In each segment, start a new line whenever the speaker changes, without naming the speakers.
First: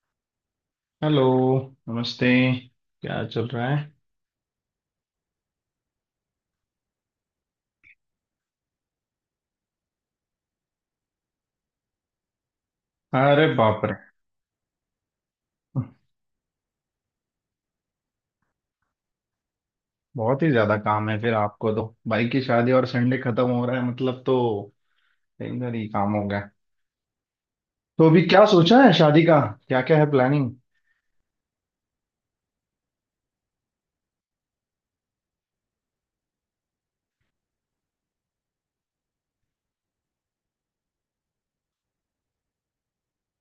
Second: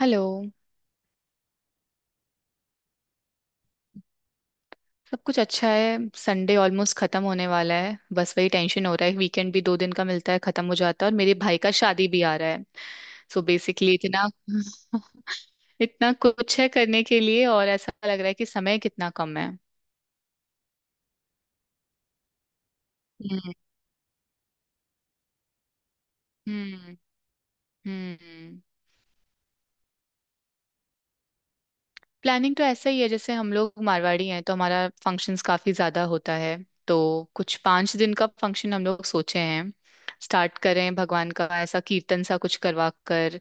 Hello.
Hello, नमस्ते। क्या चल रहा है?
सब कुछ अच्छा है। संडे ऑलमोस्ट खत्म होने वाला है, बस वही टेंशन हो रहा है। वीकेंड भी 2 दिन का मिलता है, खत्म हो जाता है। और मेरे भाई का शादी भी आ रहा है। सो
अरे बाप रे!
बेसिकली इतना इतना कुछ है करने के लिए और ऐसा लग रहा है कि समय कितना कम है।
बहुत ही ज्यादा काम है, फिर आपको तो भाई की शादी और संडे खत्म
हम्म।
हो रहा है, मतलब तो दिन भर ही काम हो गया।
हम्म।
तो अभी क्या
हम्म।
सोचा है शादी का, क्या क्या है प्लानिंग?
प्लानिंग तो ऐसा ही है, जैसे हम लोग मारवाड़ी हैं तो हमारा फंक्शंस काफी ज्यादा होता है। तो कुछ 5 दिन का फंक्शन हम लोग सोचे हैं। स्टार्ट करें भगवान का ऐसा कीर्तन सा कुछ करवा कर,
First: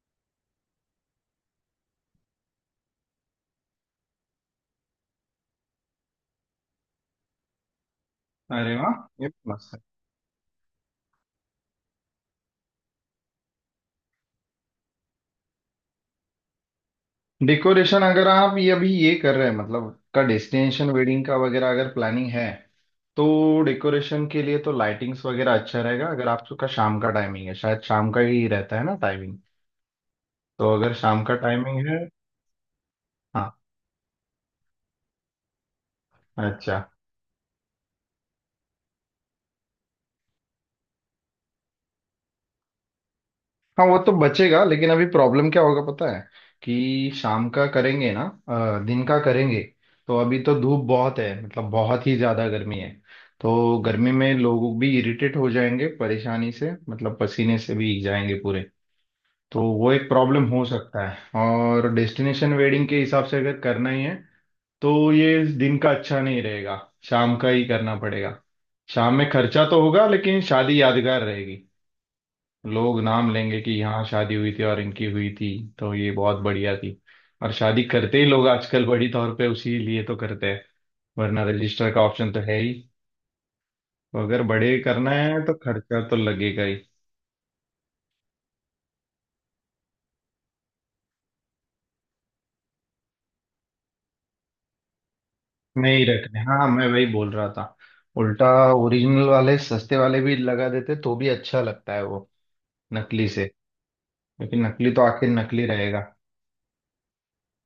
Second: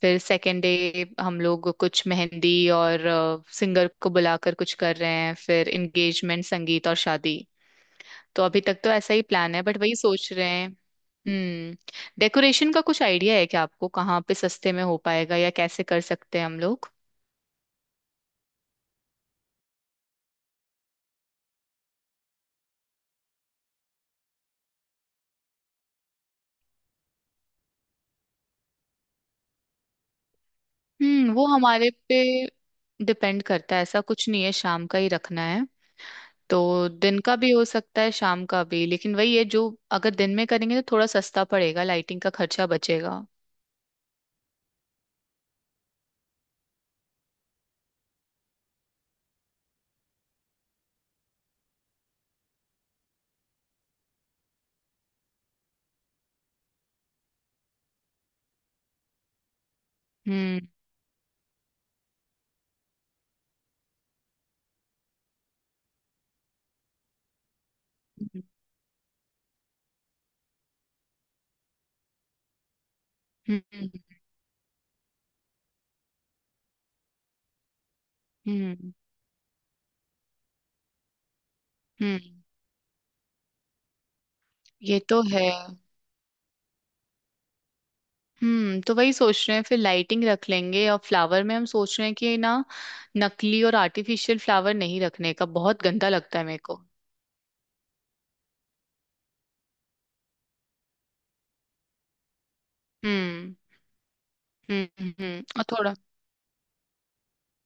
फिर सेकेंड डे हम लोग कुछ मेहंदी और सिंगर को बुलाकर कुछ कर रहे हैं, फिर एंगेजमेंट, संगीत और शादी। तो अभी
अरे
तक तो
वाह,
ऐसा ही
ये तो
प्लान है
मस्त
बट
है।
वही सोच रहे हैं। हम्म। डेकोरेशन का कुछ आइडिया है क्या आपको? कहाँ पे सस्ते में हो पाएगा या कैसे कर सकते हैं हम लोग?
डेकोरेशन अगर आप ये अभी ये कर रहे हैं, मतलब का डेस्टिनेशन वेडिंग का वगैरह अगर प्लानिंग है, तो डेकोरेशन के लिए तो लाइटिंग्स वगैरह अच्छा रहेगा। अगर आपका शाम का टाइमिंग है, शायद शाम का ही रहता है ना टाइमिंग, तो अगर शाम
हम्म,
का
वो
टाइमिंग
हमारे
है।
पे डिपेंड
हाँ।
करता है, ऐसा कुछ नहीं है शाम का ही रखना है। तो
अच्छा।
दिन का भी हो सकता है, शाम का भी, लेकिन वही है जो अगर दिन में करेंगे तो थोड़ा सस्ता पड़ेगा, लाइटिंग का खर्चा बचेगा।
हाँ वो तो बचेगा, लेकिन अभी प्रॉब्लम क्या होगा पता है कि शाम का करेंगे ना, दिन का करेंगे, तो अभी तो धूप बहुत है, मतलब बहुत ही ज्यादा गर्मी है। तो गर्मी में लोग भी इरिटेट हो जाएंगे, परेशानी से मतलब पसीने से भीग जाएंगे पूरे। तो वो एक प्रॉब्लम हो
हम्म।
सकता है, और डेस्टिनेशन वेडिंग के हिसाब से अगर करना ही है तो ये दिन का अच्छा नहीं रहेगा, शाम का ही करना पड़ेगा।
हम्म।
शाम में खर्चा तो होगा लेकिन शादी यादगार रहेगी। लोग नाम लेंगे कि
हम्म।
यहाँ शादी हुई थी और इनकी हुई थी तो ये बहुत बढ़िया थी। और शादी करते ही लोग आजकल
हम्म।
बड़ी तौर पे उसी लिए तो करते हैं, वरना रजिस्टर का ऑप्शन तो
हम्म।
है ही। तो अगर बड़े
ये
करना
तो
है
है।
तो खर्चा तो लगेगा ही।
हम्म, तो वही सोच रहे हैं, फिर लाइटिंग रख लेंगे। और फ्लावर में हम सोच रहे हैं कि ना, नकली और आर्टिफिशियल फ्लावर नहीं रखने का, बहुत
नहीं
गंदा लगता
रखने,
है मेरे
हाँ
को।
मैं वही बोल रहा था, उल्टा। ओरिजिनल वाले सस्ते वाले भी लगा देते तो भी अच्छा लगता है वो नकली से।
हम्म।
क्योंकि नकली तो आखिर
हम्म। और
नकली
थोड़ा
रहेगा।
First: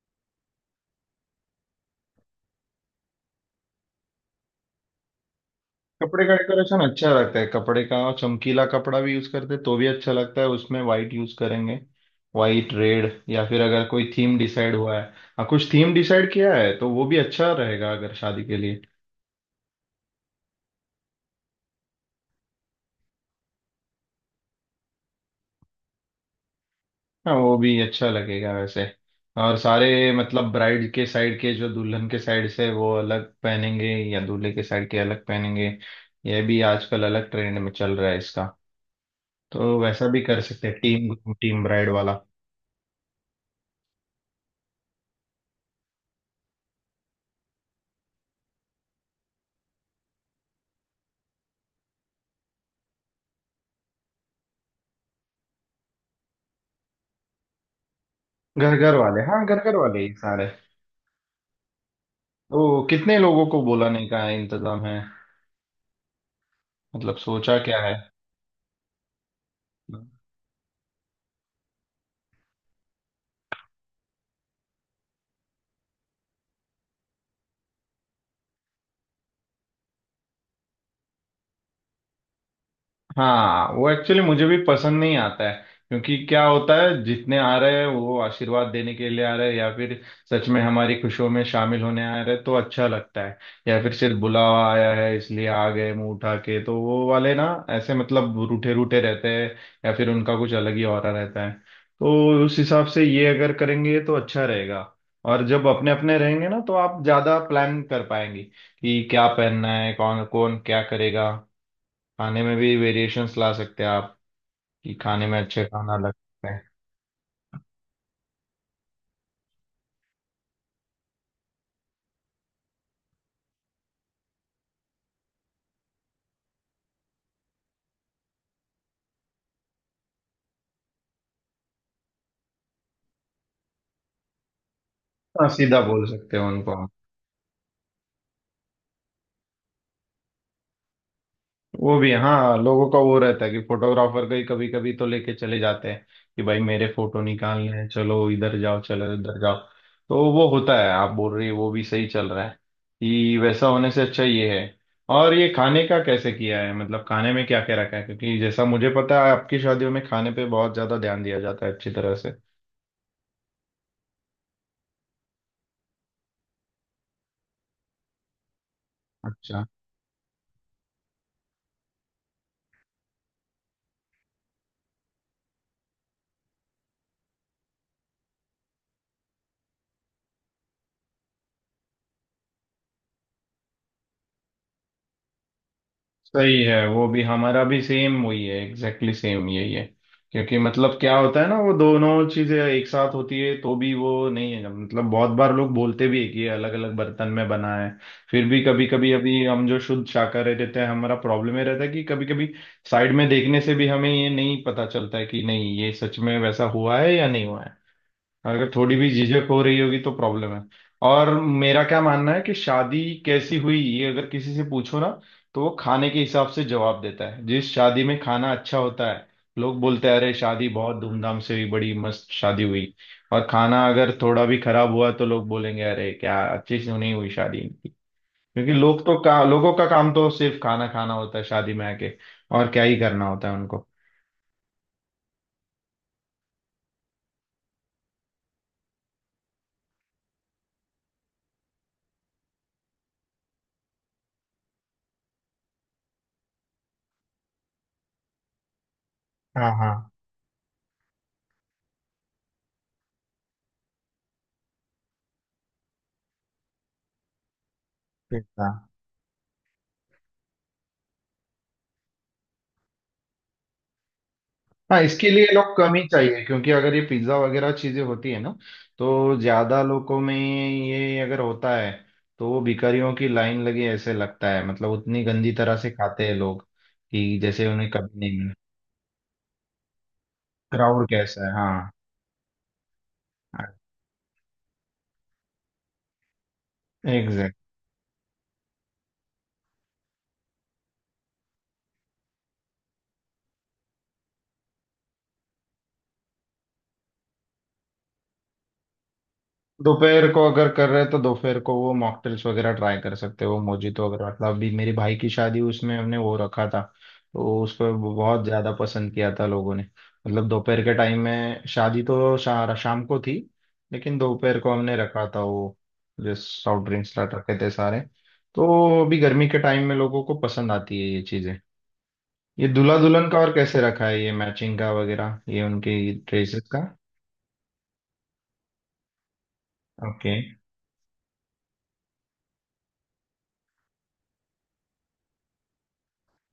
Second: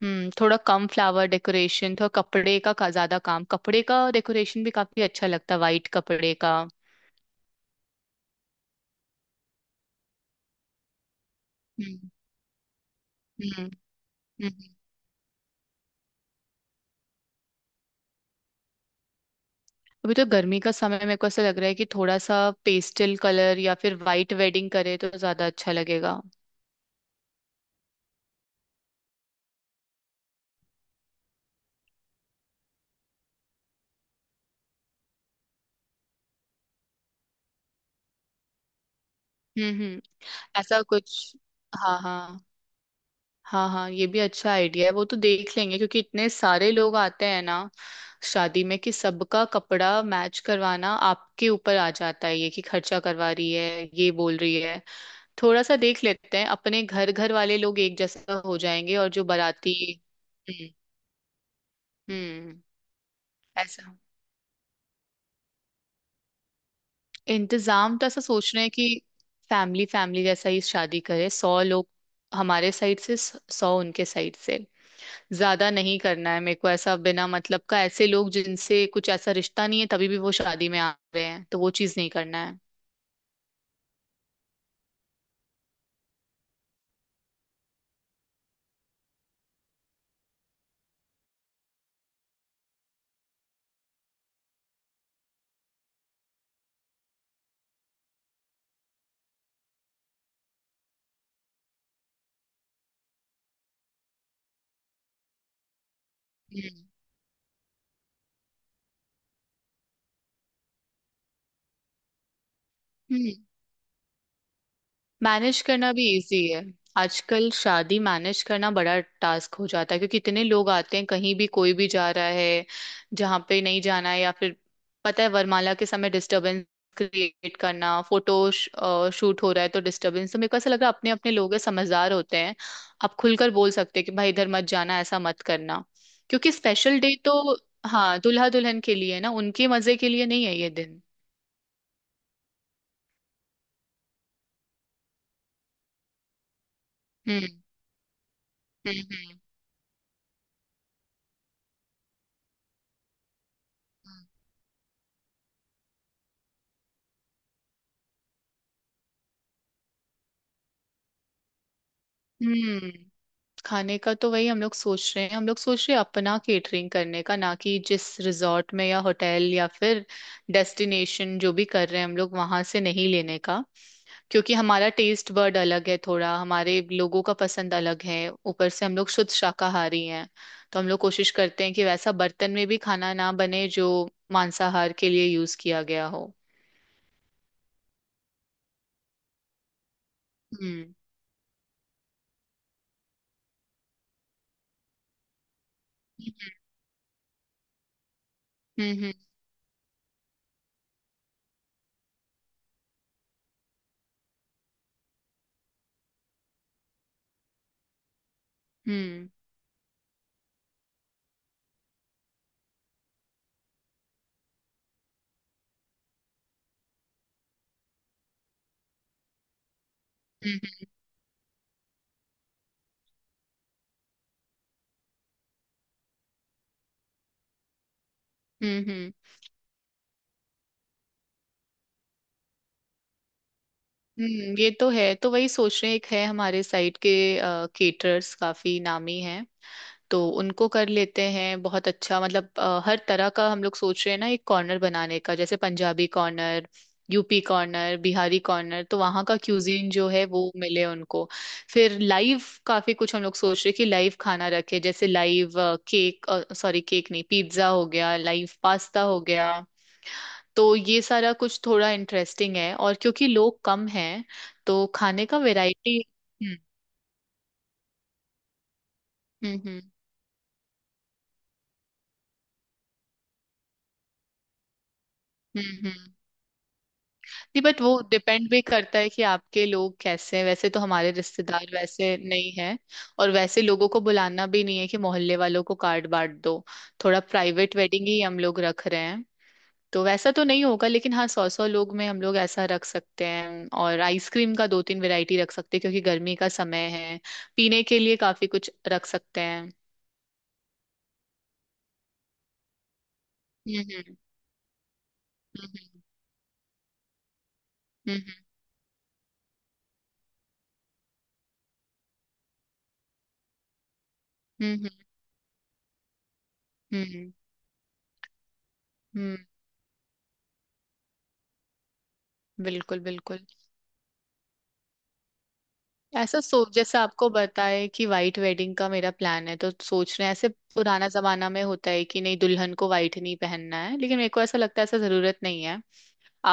हम्म, थोड़ा कम फ्लावर डेकोरेशन, थोड़ा कपड़े का ज्यादा काम, कपड़े का डेकोरेशन भी काफी अच्छा लगता है, वाइट
कपड़े
कपड़े
का
का।
डेकोरेशन अच्छा लगता है, कपड़े का, और चमकीला कपड़ा भी यूज करते हैं, तो भी अच्छा लगता है। उसमें वाइट यूज करेंगे,
हम्म।
वाइट रेड, या फिर
हम्म।
अगर कोई थीम डिसाइड
हम्म।
हुआ है। हाँ कुछ थीम डिसाइड किया है तो वो भी अच्छा रहेगा अगर शादी के लिए।
अभी तो गर्मी का समय, मेरे को ऐसा लग रहा है कि थोड़ा सा पेस्टल कलर या फिर वाइट वेडिंग करे तो ज्यादा अच्छा लगेगा।
हाँ वो भी अच्छा लगेगा वैसे। और सारे मतलब ब्राइड के साइड के, जो दुल्हन के साइड से, वो अलग पहनेंगे या दूल्हे के साइड के अलग पहनेंगे, ये भी आजकल अलग ट्रेंड में चल रहा है इसका।
हम्म।
तो
हम्म।
वैसा भी कर सकते हैं,
ऐसा
टीम
कुछ।
टीम ब्राइड
हाँ
वाला।
हाँ। हाँ हाँ, ये भी अच्छा आइडिया है, वो तो देख लेंगे। क्योंकि इतने सारे लोग आते हैं ना शादी में, कि सबका कपड़ा मैच करवाना आपके ऊपर आ जाता है, ये कि खर्चा करवा रही है, ये बोल रही है। थोड़ा सा देख लेते हैं, अपने घर घर वाले लोग एक जैसा हो
घर घर
जाएंगे, और
वाले,
जो
हाँ घर
बाराती।
घर वाले ही सारे।
हम्म। हम्म।
ओ कितने लोगों को बोला
ऐसा।
नहीं का है, इंतजाम है, मतलब सोचा क्या है?
इंतजाम तो ऐसा सोच रहे हैं कि फैमिली फैमिली जैसा ही शादी करे, 100 लोग हमारे साइड से, 100 उनके साइड से। ज्यादा नहीं करना है मेरे को, ऐसा बिना मतलब का ऐसे लोग जिनसे कुछ ऐसा रिश्ता नहीं है तभी भी वो शादी में आ रहे हैं, तो वो चीज नहीं करना है।
हाँ वो एक्चुअली मुझे भी पसंद नहीं आता है। क्योंकि क्या होता है, जितने आ रहे हैं वो आशीर्वाद देने के लिए आ रहे हैं या फिर सच में हमारी खुशियों में शामिल होने आ रहे हैं तो अच्छा लगता है। या फिर सिर्फ बुलावा आया है इसलिए आ गए मुंह उठा के, तो वो वाले ना ऐसे मतलब रूठे रूठे रहते हैं, या फिर उनका कुछ अलग ही ऑरा रहता है। तो उस हिसाब से ये अगर करेंगे तो अच्छा रहेगा। और जब अपने अपने रहेंगे ना तो आप ज्यादा प्लान कर पाएंगे कि क्या पहनना है, कौन कौन क्या करेगा। खाने में भी
हम्म।
वेरिएशंस ला सकते हैं आप, कि खाने में
मैनेज
अच्छे
करना
खाना
भी
लग
इजी
सकते
है।
हैं।
आजकल शादी मैनेज करना बड़ा टास्क हो जाता है क्योंकि इतने लोग आते हैं, कहीं भी कोई भी जा रहा है, जहाँ पे नहीं जाना है, या फिर पता है वरमाला के समय डिस्टरबेंस क्रिएट करना, फोटो शूट हो रहा है तो डिस्टरबेंस। तो मेरे को ऐसा लग रहा है अपने अपने लोग हैं, समझदार होते हैं, आप खुलकर बोल सकते हैं कि भाई इधर मत जाना, ऐसा मत
हाँ सीधा
करना।
बोल सकते हैं
क्योंकि
उनको हम।
स्पेशल डे तो हाँ दुल्हा दुल्हन के लिए है ना, उनके मजे के लिए नहीं है ये दिन।
वो भी, हाँ, लोगों का वो रहता है कि फोटोग्राफर का ही कभी कभी तो लेके चले जाते हैं कि भाई मेरे फोटो
हम्म।
निकालने हैं, चलो इधर जाओ, चलो इधर
हम्म।
जाओ। तो वो होता है, आप बोल रही है वो भी सही चल रहा है कि वैसा होने से अच्छा ये है। और ये खाने का कैसे किया है, मतलब खाने में क्या क्या रखा है, क्योंकि जैसा मुझे पता है आपकी शादियों में खाने पे बहुत ज्यादा ध्यान दिया जाता है अच्छी तरह से।
हम्म। हम्म। खाने का तो वही हम लोग सोच रहे हैं, हम लोग सोच रहे हैं अपना केटरिंग करने का ना, कि जिस रिजॉर्ट में या होटल
अच्छा।
या फिर डेस्टिनेशन जो भी कर रहे हैं हम लोग, वहां से नहीं लेने का। क्योंकि हमारा टेस्ट बर्ड अलग है थोड़ा, हमारे लोगों का पसंद अलग है। ऊपर से हम लोग शुद्ध शाकाहारी हैं, तो हम लोग कोशिश करते हैं कि वैसा बर्तन में भी खाना ना बने जो मांसाहार के लिए यूज किया गया हो।
सही है, वो भी हमारा भी सेम वही है, एग्जैक्टली सेम यही है। क्योंकि
हम्म।
मतलब क्या होता है ना, वो दोनों चीजें एक साथ होती है तो भी वो नहीं है, मतलब बहुत बार लोग बोलते भी है कि ये अलग अलग बर्तन में बना है, फिर भी कभी
हम्म।
कभी।
हम्म।
अभी हम जो शुद्ध शाकाहारी रहते हैं, हमारा प्रॉब्लम ये रहता है कि कभी कभी साइड में देखने से भी हमें ये नहीं पता चलता है कि नहीं, ये सच में वैसा हुआ है या नहीं हुआ है। अगर थोड़ी भी
हम्म।
झिझक हो रही होगी तो प्रॉब्लम है। और मेरा क्या मानना है कि शादी कैसी हुई ये अगर किसी से पूछो ना तो वो खाने के हिसाब से जवाब देता है। जिस शादी में खाना अच्छा होता है, लोग बोलते हैं अरे
हम्म।
शादी
हम्म।
बहुत धूमधाम से हुई, बड़ी मस्त शादी हुई। और खाना अगर थोड़ा भी खराब हुआ तो लोग बोलेंगे अरे क्या अच्छी से नहीं हुई शादी इनकी। क्योंकि
हम्म।
लोग
हम्म।
तो का लोगों का काम तो सिर्फ खाना खाना होता है शादी में आके। और क्या ही करना होता है उनको।
हम्म। ये तो है, तो वही सोच रहे हैं। एक है हमारे साइड के केटरर्स काफी नामी हैं, तो उनको कर लेते हैं, बहुत अच्छा। मतलब हर तरह का हम लोग सोच रहे हैं ना, एक कॉर्नर बनाने का, जैसे Punjabi corner, UP corner, Bihari corner, तो वहाँ का
हाँ
क्यूजीन
हाँ।
जो है वो मिले उनको। फिर लाइव, काफी कुछ हम लोग सोच रहे हैं कि लाइव खाना रखे, जैसे लाइव केक, सॉरी केक नहीं, पिज्जा हो गया,
ठीक
लाइव
था।
पास्ता हो गया। तो ये सारा कुछ थोड़ा इंटरेस्टिंग है, और क्योंकि लोग कम हैं तो
हाँ
खाने
इसके
का
लिए लोग कम
वैरायटी।
ही चाहिए,
हम्म।
क्योंकि अगर ये पिज्ज़ा वगैरह चीज़ें होती है ना, तो
हम्म। हम्म।
ज़्यादा लोगों में ये अगर होता है तो वो भिखारियों की लाइन लगी ऐसे लगता है, मतलब उतनी गंदी तरह
हम्म।
से
हम्म।
खाते हैं लोग कि
नहीं
जैसे
बट
उन्हें
वो
कभी नहीं
डिपेंड
मिला।
भी करता है कि आपके लोग कैसे हैं, वैसे तो
क्राउड
हमारे
कैसा है,
रिश्तेदार
हाँ।
वैसे नहीं हैं। और वैसे लोगों को बुलाना भी नहीं है कि मोहल्ले वालों को कार्ड बांट दो, थोड़ा
एग्जैक्ट।
प्राइवेट वेडिंग ही हम लोग रख रहे हैं। तो वैसा तो नहीं होगा, लेकिन हाँ, सौ सौ लोग में हम लोग ऐसा रख सकते हैं, और आइसक्रीम का दो तीन वैरायटी रख सकते हैं क्योंकि गर्मी का समय है। पीने के लिए काफी कुछ रख सकते हैं।
दोपहर को अगर कर रहे हैं तो दोपहर को वो मॉकटेल्स वगैरह ट्राई कर सकते हो, मोजितो।
हम्म।
अगर मतलब अभी मेरे भाई की शादी हुई, उसमें
हम्म।
हमने वो रखा था, तो उसको
हम्म।
बहुत ज्यादा पसंद किया था लोगों ने। मतलब दोपहर के टाइम में, शादी तो शाम को थी लेकिन दोपहर को
हम्म। हम्म।
हमने रखा था वो, जो सॉफ्ट
हम्म।
ड्रिंक्स
हम्म।
रखे थे सारे। तो अभी
हम्म।
गर्मी के टाइम में लोगों को पसंद आती है ये चीजें। ये दूल्हा
बिल्कुल
दुल्हन का
बिल्कुल।
और कैसे रखा है, ये मैचिंग का वगैरह, ये उनकी
ऐसा
ड्रेसेस
सोच,
का?
जैसे आपको बताए कि वाइट वेडिंग का मेरा प्लान है, तो सोच रहे हैं
ओके।
ऐसे। पुराना जमाना में होता है कि नहीं दुल्हन को वाइट नहीं पहनना है, लेकिन मेरे को ऐसा लगता है ऐसा जरूरत नहीं है।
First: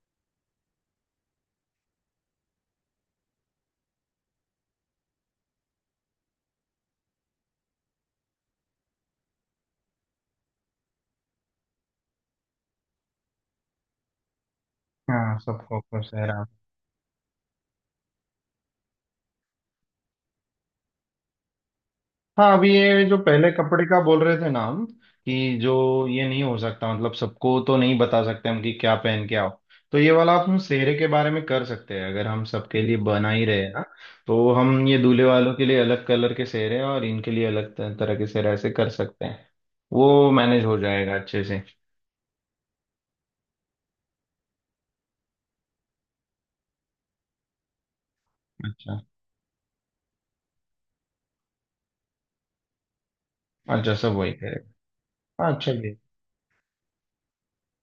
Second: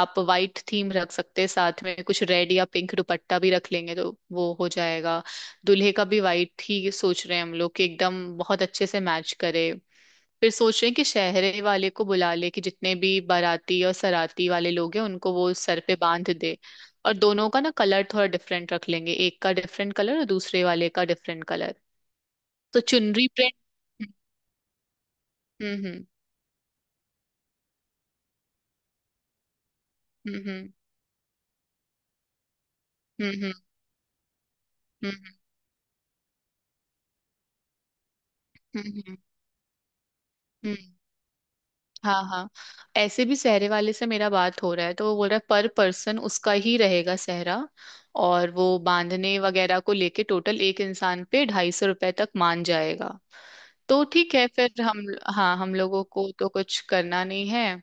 आप वाइट थीम रख सकते हैं, साथ में कुछ रेड या पिंक दुपट्टा भी रख लेंगे तो वो हो जाएगा। दूल्हे का भी वाइट ही सोच रहे हैं हम लोग, कि एकदम बहुत अच्छे से मैच करे। फिर सोच रहे हैं कि शहरे वाले को बुला ले, कि जितने भी बाराती और सराती वाले लोग हैं उनको
हाँ
वो
सबको
सर पे
खुश है।
बांध दे। और दोनों का ना कलर थोड़ा डिफरेंट रख लेंगे, एक का डिफरेंट कलर और दूसरे वाले का डिफरेंट कलर।
हाँ अभी
तो
ये जो
चुनरी
पहले
प्रिंट।
कपड़े का बोल रहे थे ना हम, कि जो
हम्म। हम्म।
ये नहीं हो सकता, मतलब सबको तो नहीं बता सकते हम कि क्या पहन के आओ, तो ये वाला हम
हम्म।
सेहरे के बारे में कर सकते हैं। अगर हम सबके लिए बना
हम्म।
ही
हम्म।
रहे हैं ना, तो हम ये दूल्हे
हम्म।
वालों के लिए अलग कलर के सेहरे और इनके लिए अलग तरह के सेहरे, ऐसे
हम्म।
कर
हम्म। हम्म। हम्म।
सकते हैं। वो मैनेज
हम्म।
हो
हम्म।
जाएगा अच्छे से।
हाँ हाँ। ऐसे भी सहरे वाले से मेरा बात हो रहा है, तो वो बोल रहा है पर पर्सन उसका ही रहेगा सहरा, और वो
अच्छा।
बांधने वगैरह को लेके टोटल एक इंसान पे ₹250 तक मान जाएगा।
अच्छा
तो
सब वही
ठीक है फिर
करेगा।
हम,
हाँ
हाँ हम
चलिए।
लोगों को तो कुछ करना नहीं है।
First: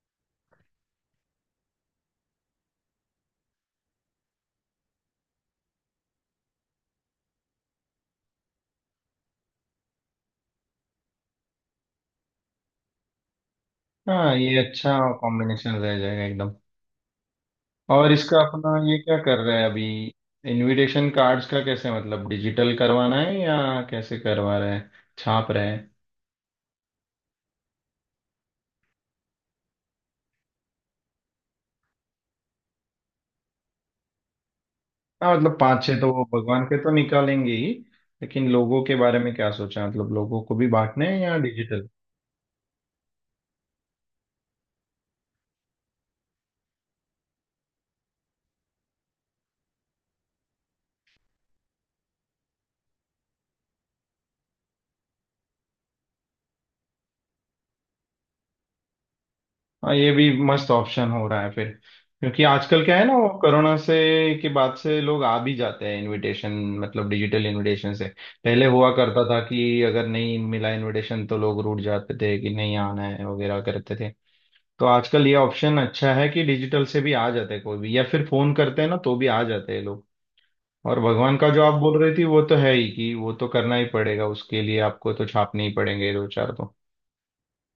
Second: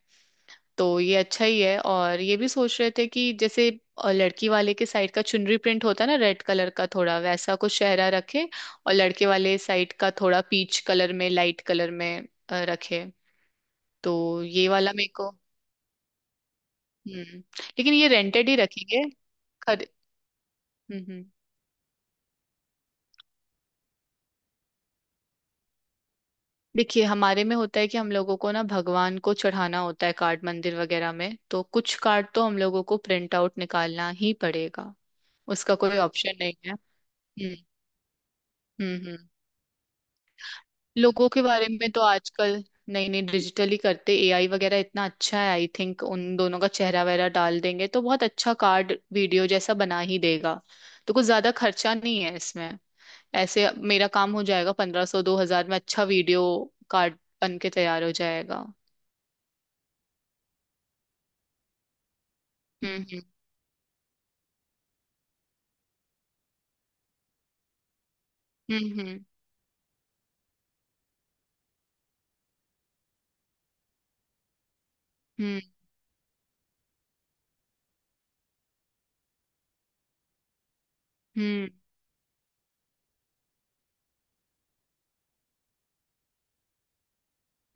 तो ये अच्छा ही है। और ये भी सोच रहे थे कि जैसे लड़की वाले के साइड का चुनरी प्रिंट होता है ना रेड कलर का, थोड़ा वैसा कुछ शहरा रखे, और लड़के वाले साइड का थोड़ा पीच कलर में, लाइट कलर में रखे।
हाँ
तो
ये
ये वाला
अच्छा
मेरे को
कॉम्बिनेशन रह जाएगा एकदम।
हम्म। लेकिन ये
और इसका
रेंटेड ही
अपना ये
रखेंगे।
क्या कर रहे हैं अभी,
खर हम्म।
इनविटेशन
हम्म।
कार्ड्स का कैसे, मतलब डिजिटल करवाना है या कैसे करवा रहे हैं, छाप रहे हैं?
देखिए हमारे में होता है कि हम लोगों को ना भगवान को चढ़ाना होता है कार्ड मंदिर वगैरह में, तो कुछ कार्ड तो हम लोगों को प्रिंट आउट निकालना ही पड़ेगा,
हाँ मतलब
उसका
पांच
कोई
छह तो वो
ऑप्शन नहीं
भगवान
है।
के तो निकालेंगे
हम्म।
ही। लेकिन लोगों के
हम्म। हम्म।
बारे में क्या सोचा, मतलब लोगों को भी बांटने हैं
लोगों
या
के बारे
डिजिटल?
में तो आजकल, नहीं नहीं, डिजिटली करते। एआई वगैरह इतना अच्छा है, आई थिंक उन दोनों का चेहरा वगैरह डाल देंगे तो बहुत अच्छा कार्ड वीडियो जैसा बना ही देगा। तो कुछ ज्यादा खर्चा नहीं है इसमें। ऐसे मेरा काम हो जाएगा 1500 2,000 में, अच्छा वीडियो कार्ड बन के तैयार हो जाएगा।
हाँ ये भी मस्त ऑप्शन हो रहा है फिर। क्योंकि आजकल क्या
हम्म।
है ना,
हम्म।
वो कोरोना से के बाद से लोग आ भी जाते हैं इनविटेशन, मतलब डिजिटल इनविटेशन से। पहले हुआ
हम्म।
करता
हम्म।
था कि अगर नहीं मिला इनविटेशन तो लोग रूठ जाते थे, कि नहीं आना है वगैरह करते थे। तो आजकल ये
हम्म।
ऑप्शन अच्छा है कि डिजिटल से भी आ जाते हैं कोई भी, या फिर फोन करते हैं ना तो भी आ जाते हैं लोग। और भगवान का जो
हम्म।
आप बोल रही थी वो तो है ही, कि वो तो करना ही पड़ेगा, उसके लिए आपको तो छापने ही पड़ेंगे दो चार तो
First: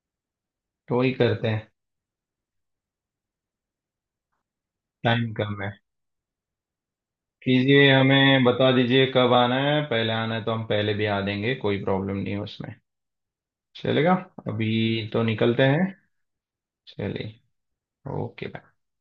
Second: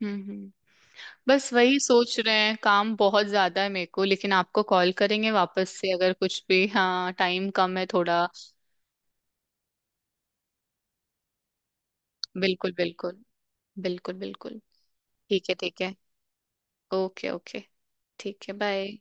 हम्म। हम्म।
तो वही करते
बस
हैं।
वही सोच रहे हैं, काम बहुत ज्यादा है मेरे को, लेकिन आपको कॉल
टाइम
करेंगे
कम
वापस
है,
से अगर कुछ भी। हाँ टाइम कम है
कीजिए,
थोड़ा।
हमें बता दीजिए कब आना है, पहले आना है तो हम पहले भी आ देंगे, कोई प्रॉब्लम नहीं है
बिल्कुल
उसमें।
बिल्कुल।
चलेगा।
बिल्कुल बिल्कुल।
अभी तो
ठीक है
निकलते
ठीक
हैं।
है। ओके
चलिए।
ओके। ठीक
ओके
है,
बाय।
बाय।